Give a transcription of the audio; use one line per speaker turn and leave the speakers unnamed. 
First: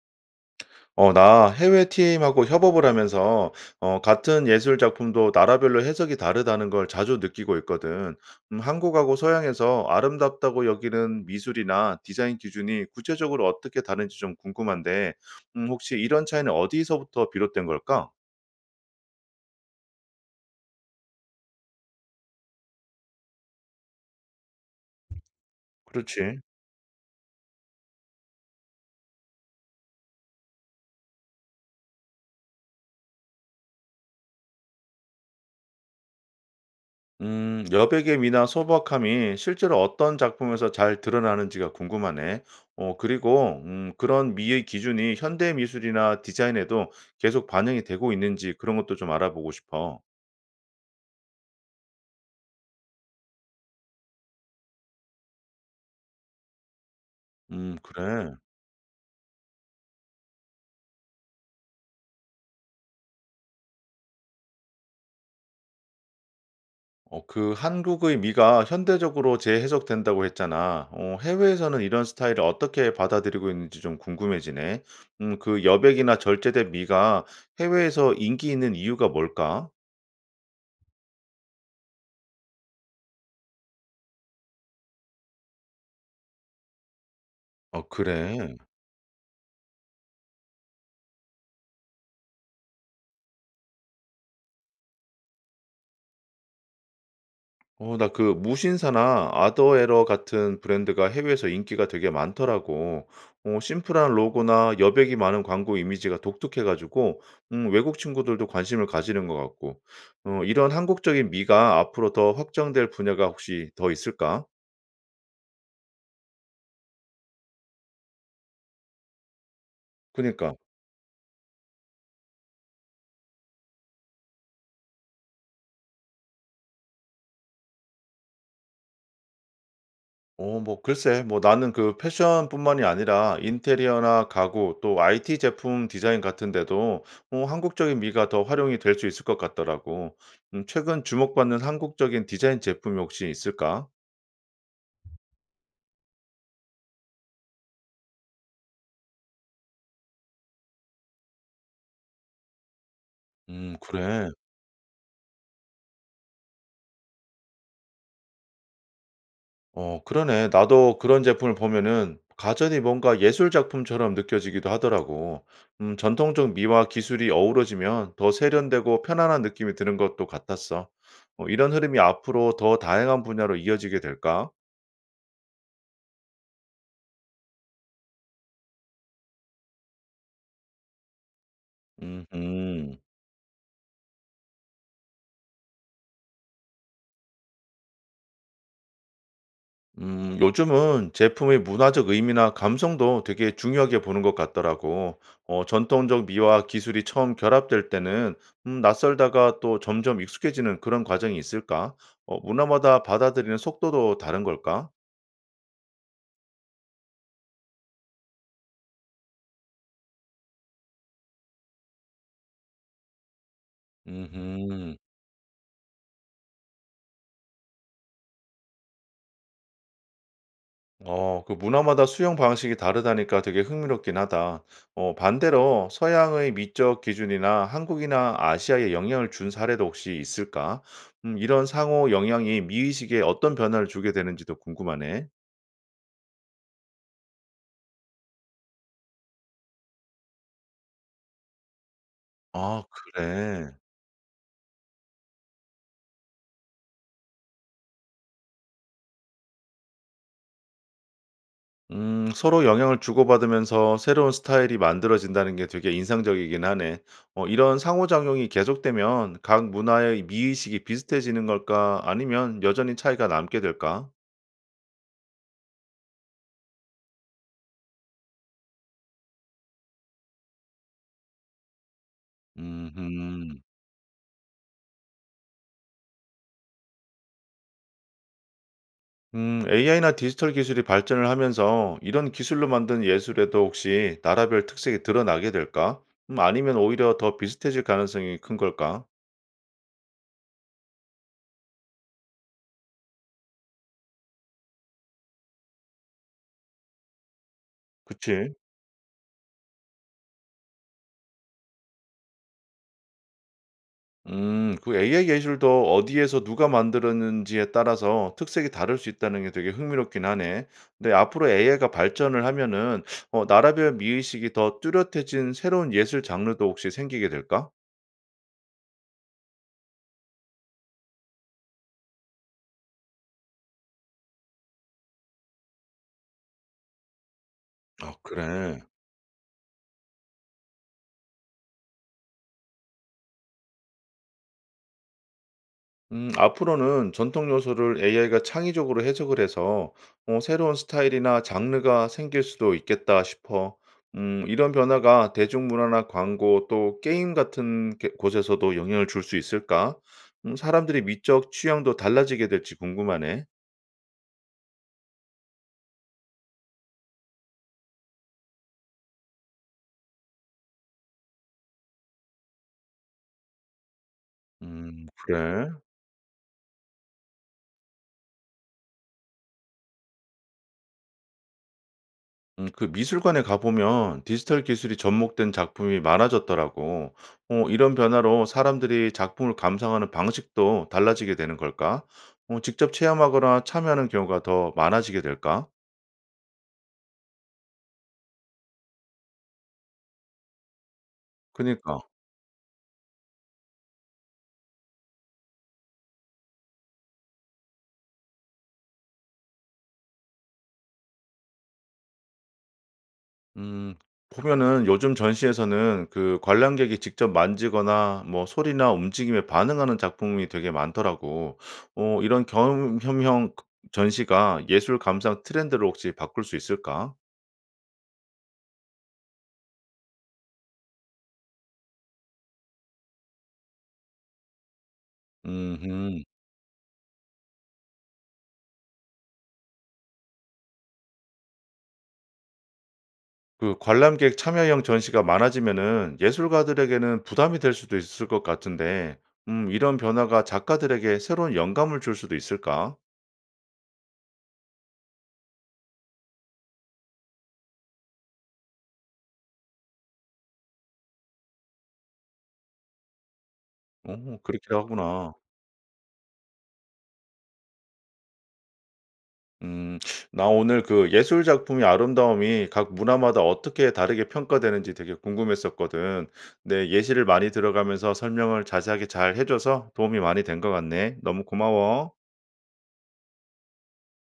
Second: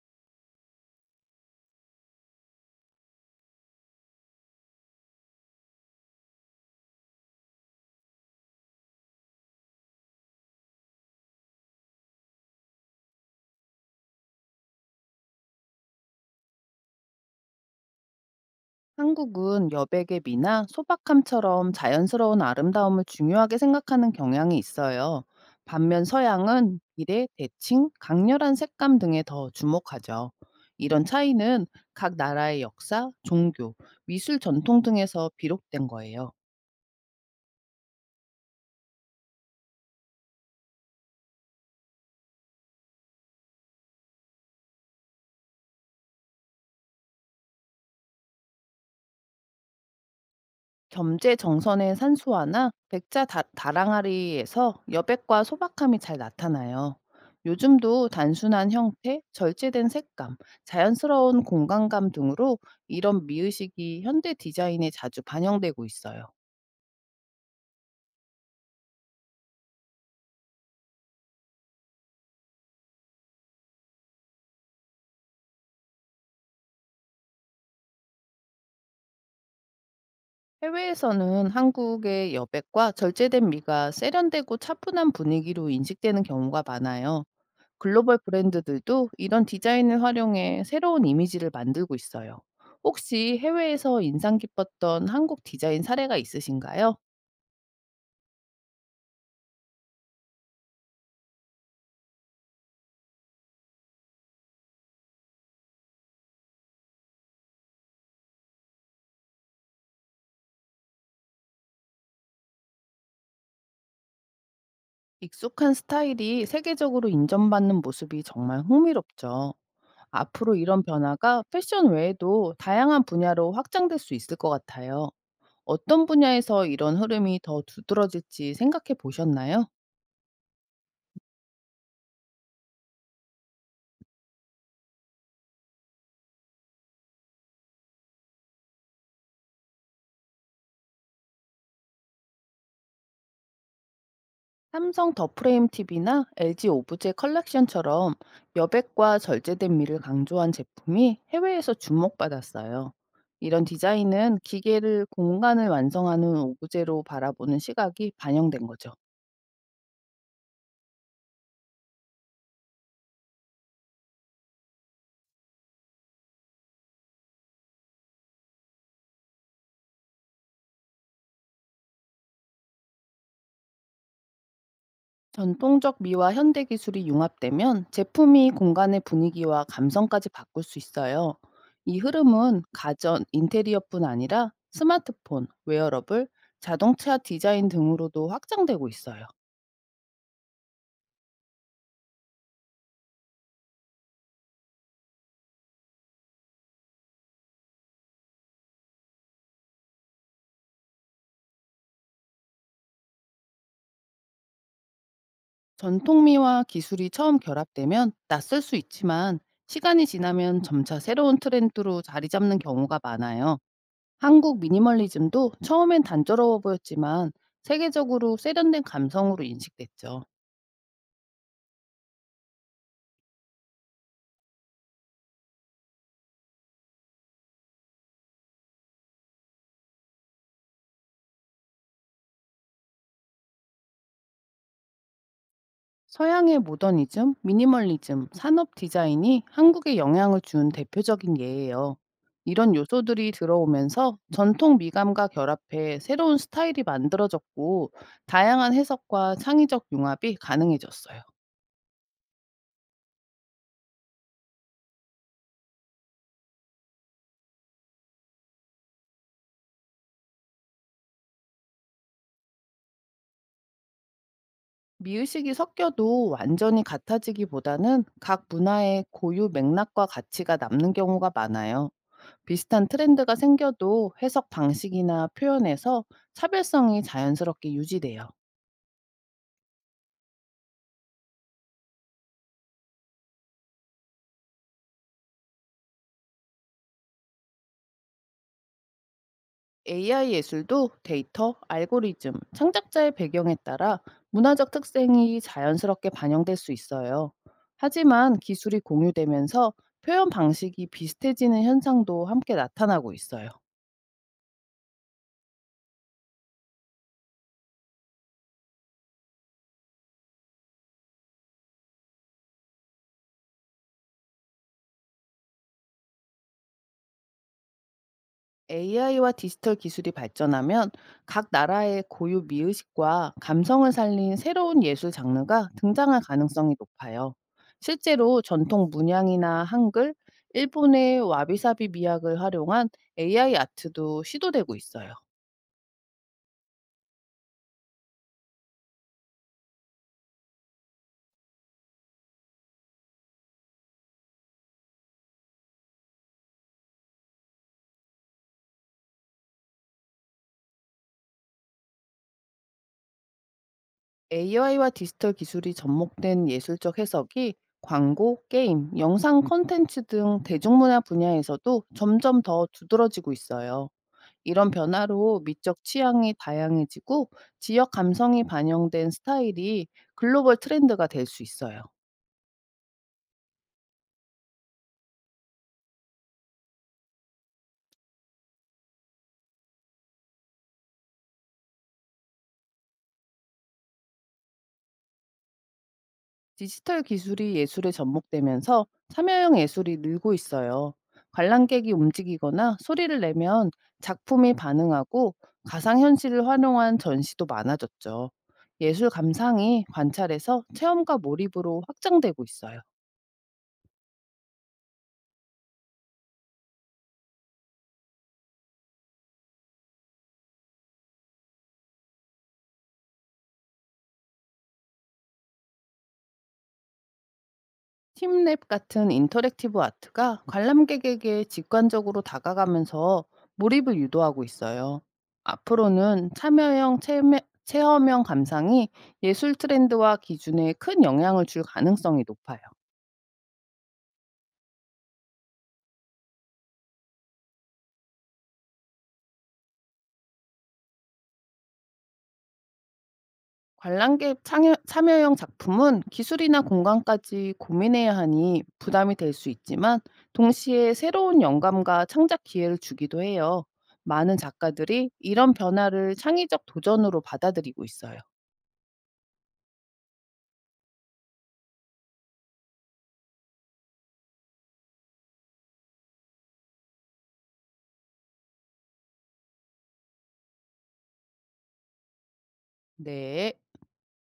나 해외 팀하고 협업을 하면서 같은 예술 작품도 나라별로 해석이 다르다는 걸 자주 느끼고 있거든. 한국하고 서양에서 아름답다고 여기는 미술이나 디자인 기준이 구체적으로 어떻게 다른지 좀 궁금한데, 혹시 이런 차이는 어디서부터 비롯된 걸까?
한국은 여백의 미나 소박함처럼 자연스러운 아름다움을 중요하게 생각하는 경향이 있어요. 반면
그렇지.
서양은 비례, 대칭, 강렬한 색감 등에 더 주목하죠. 이런 차이는 각 나라의 역사, 종교, 미술 전통 등에서 비롯된 거예요.
여백의 미나 소박함이 실제로 어떤 작품에서 잘 드러나는지가 궁금하네. 그리고 그런 미의 기준이 현대 미술이나 디자인에도 계속 반영이 되고 있는지 그런 것도 좀 알아보고 싶어.
겸재 정선의 산수화나 백자 다랑아리에서 여백과 소박함이 잘 나타나요. 요즘도
그래.
단순한 형태, 절제된 색감, 자연스러운 공간감 등으로 이런 미의식이 현대 디자인에 자주 반영되고 있어요.
그 한국의 미가 현대적으로 재해석된다고 했잖아. 해외에서는 이런 스타일을 어떻게 받아들이고 있는지 좀 궁금해지네. 그 여백이나 절제된 미가 해외에서 인기 있는 이유가 뭘까?
해외에서는 한국의 여백과 절제된 미가 세련되고 차분한 분위기로 인식되는 경우가 많아요.
어,
글로벌
그래.
브랜드들도 이런 디자인을 활용해 새로운 이미지를 만들고 있어요. 혹시 해외에서 인상 깊었던 한국 디자인 사례가 있으신가요?
나 그 무신사나 아더에러 같은 브랜드가 해외에서 인기가 되게 많더라고. 심플한 로고나 여백이 많은 광고 이미지가 독특해가지고, 외국 친구들도 관심을 가지는 것 같고, 이런 한국적인 미가 앞으로 더 확장될 분야가 혹시 더 있을까?
익숙한 스타일이 세계적으로 인정받는 모습이 정말 흥미롭죠.
그니까.
앞으로 이런 변화가 패션 외에도 다양한 분야로 확장될 수 있을 것 같아요. 어떤 분야에서 이런 흐름이 더 두드러질지 생각해 보셨나요?
뭐 글쎄 뭐 나는 그 패션뿐만이 아니라 인테리어나 가구 또 IT 제품 디자인 같은 데도 한국적인 미가 더 활용이 될 수 있을 것 같더라고. 최근 주목받는 한국적인 디자인 제품이 혹시 있을까?
삼성 더 프레임 TV나 LG 오브제 컬렉션처럼 여백과 절제된 미를 강조한 제품이 해외에서 주목받았어요. 이런
그래.
디자인은 기계를 공간을 완성하는 오브제로 바라보는 시각이 반영된 거죠.
그러네. 나도 그런 제품을 보면은 가전이 뭔가 예술 작품처럼 느껴지기도 하더라고. 전통적 미와 기술이 어우러지면 더 세련되고 편안한 느낌이 드는 것도 같았어. 이런 흐름이 앞으로 더 다양한 분야로 이어지게 될까?
전통적 미와 현대 기술이 융합되면 제품이 공간의 분위기와 감성까지 바꿀 수 있어요. 이 흐름은
음
가전, 인테리어뿐 아니라 스마트폰, 웨어러블, 자동차 디자인 등으로도 확장되고 있어요.
요즘은 제품의 문화적 의미나 감성도 되게 중요하게 보는 것 같더라고. 전통적 미와 기술이 처음 결합될 때는 낯설다가 또 점점 익숙해지는 그런 과정이 있을까? 문화마다 받아들이는 속도도 다른 걸까?
전통미와 기술이 처음 결합되면 낯설 수 있지만 시간이 지나면 점차 새로운 트렌드로 자리 잡는 경우가 많아요. 한국
음음.
미니멀리즘도 처음엔 단조로워 보였지만 세계적으로 세련된 감성으로 인식됐죠.
그 문화마다 수영 방식이 다르다니까 되게 흥미롭긴 하다. 반대로 서양의 미적 기준이나 한국이나 아시아에 영향을 준 사례도 혹시 있을까? 이런 상호 영향이 미의식에 어떤 변화를 주게 되는지도 궁금하네.
서양의 모더니즘, 미니멀리즘, 산업 디자인이 한국에 영향을 준 대표적인 예예요. 이런
아,
요소들이
그래.
들어오면서 전통 미감과 결합해 새로운 스타일이 만들어졌고 다양한 해석과 창의적 융합이 가능해졌어요.
서로 영향을 주고받으면서 새로운 스타일이 만들어진다는 게 되게 인상적이긴 하네. 이런 상호작용이 계속되면 각 문화의 미의식이 비슷해지는 걸까? 아니면 여전히 차이가 남게 될까?
미의식이 섞여도 완전히 같아지기보다는 각 문화의 고유 맥락과 가치가 남는 경우가 많아요. 비슷한 트렌드가
음.
생겨도 해석 방식이나 표현에서 차별성이 자연스럽게 유지돼요.
AI나 디지털 기술이 발전을 하면서 이런 기술로 만든 예술에도 혹시 나라별 특색이 드러나게 될까? 아니면 오히려 더 비슷해질 가능성이 큰 걸까?
AI 예술도 데이터, 알고리즘, 창작자의 배경에 따라 문화적 특색이 자연스럽게 반영될 수 있어요. 하지만
그치?
기술이 공유되면서 표현 방식이 비슷해지는 현상도 함께 나타나고 있어요.
그 AI 예술도 어디에서 누가 만들었는지에 따라서 특색이 다를 수 있다는 게 되게 흥미롭긴 하네. 근데 앞으로 AI가 발전을 하면은 나라별 미의식이 더 뚜렷해진 새로운 예술 장르도 혹시 생기게 될까?
AI와 디지털 기술이 발전하면 각 나라의 고유 미의식과 감성을 살린 새로운 예술 장르가 등장할 가능성이 높아요.
아,
실제로
그래.
전통 문양이나 한글, 일본의 와비사비 미학을 활용한 AI 아트도 시도되고 있어요.
앞으로는 전통 요소를 AI가 창의적으로 해석을 해서 새로운 스타일이나 장르가 생길 수도 있겠다 싶어. 이런 변화가 대중문화나 광고 또 게임 곳에서도 영향을 줄 수 있을까? 사람들이 미적 취향도 달라지게 될지 궁금하네.
AI와 디지털 기술이 접목된 예술적 해석이 광고, 게임, 영상 콘텐츠 등 대중문화 분야에서도 점점 더 두드러지고 있어요. 이런 변화로
그래.
미적 취향이 다양해지고 지역 감성이 반영된 스타일이 글로벌 트렌드가 될 수 있어요.
그 미술관에 가 보면 디지털 기술이 접목된 작품이 많아졌더라고. 이런 변화로 사람들이 작품을 감상하는 방식도 달라지게 되는 걸까? 직접 체험하거나 참여하는 경우가 더 많아지게 될까?
디지털 기술이 예술에 접목되면서 참여형 예술이 늘고 있어요. 관람객이
그니까.
움직이거나 소리를 내면 작품이 반응하고 가상현실을 활용한 전시도 많아졌죠. 예술 감상이 관찰에서 체험과 몰입으로 확장되고 있어요.
음. 보면은 요즘 전시에서는 그 관람객이 직접 만지거나 뭐 소리나 움직임에 반응하는 작품이 되게 많더라고. 이런 경험형 전시가 예술 감상 트렌드를 혹시 바꿀 수 있을까?
팀랩 같은 인터랙티브 아트가 관람객에게 직관적으로 다가가면서 몰입을 유도하고 있어요.
음
앞으로는 참여형 체험형 감상이 예술 트렌드와 기준에 큰 영향을 줄 가능성이 높아요.
그 관람객 참여형 전시가 많아지면은 예술가들에게는 부담이 될 수도 있을 것 같은데, 이런 변화가 작가들에게 새로운 영감을 줄 수도 있을까?
관람객 참여형 작품은 기술이나 공간까지 고민해야 하니 부담이 될 수 있지만 동시에 새로운 영감과 창작 기회를 주기도 해요. 많은
어, 그렇게
작가들이
하구나.
이런 변화를 창의적 도전으로 받아들이고 있어요.
음, 나 오늘 그 예술 작품의 아름다움이 각 문화마다 어떻게 다르게 평가되는지 되게 궁금했었거든. 내 예시를 많이 들어가면서 설명을 자세하게 잘 해줘서 도움이 많이 된 것 같네. 너무 고마워.
네.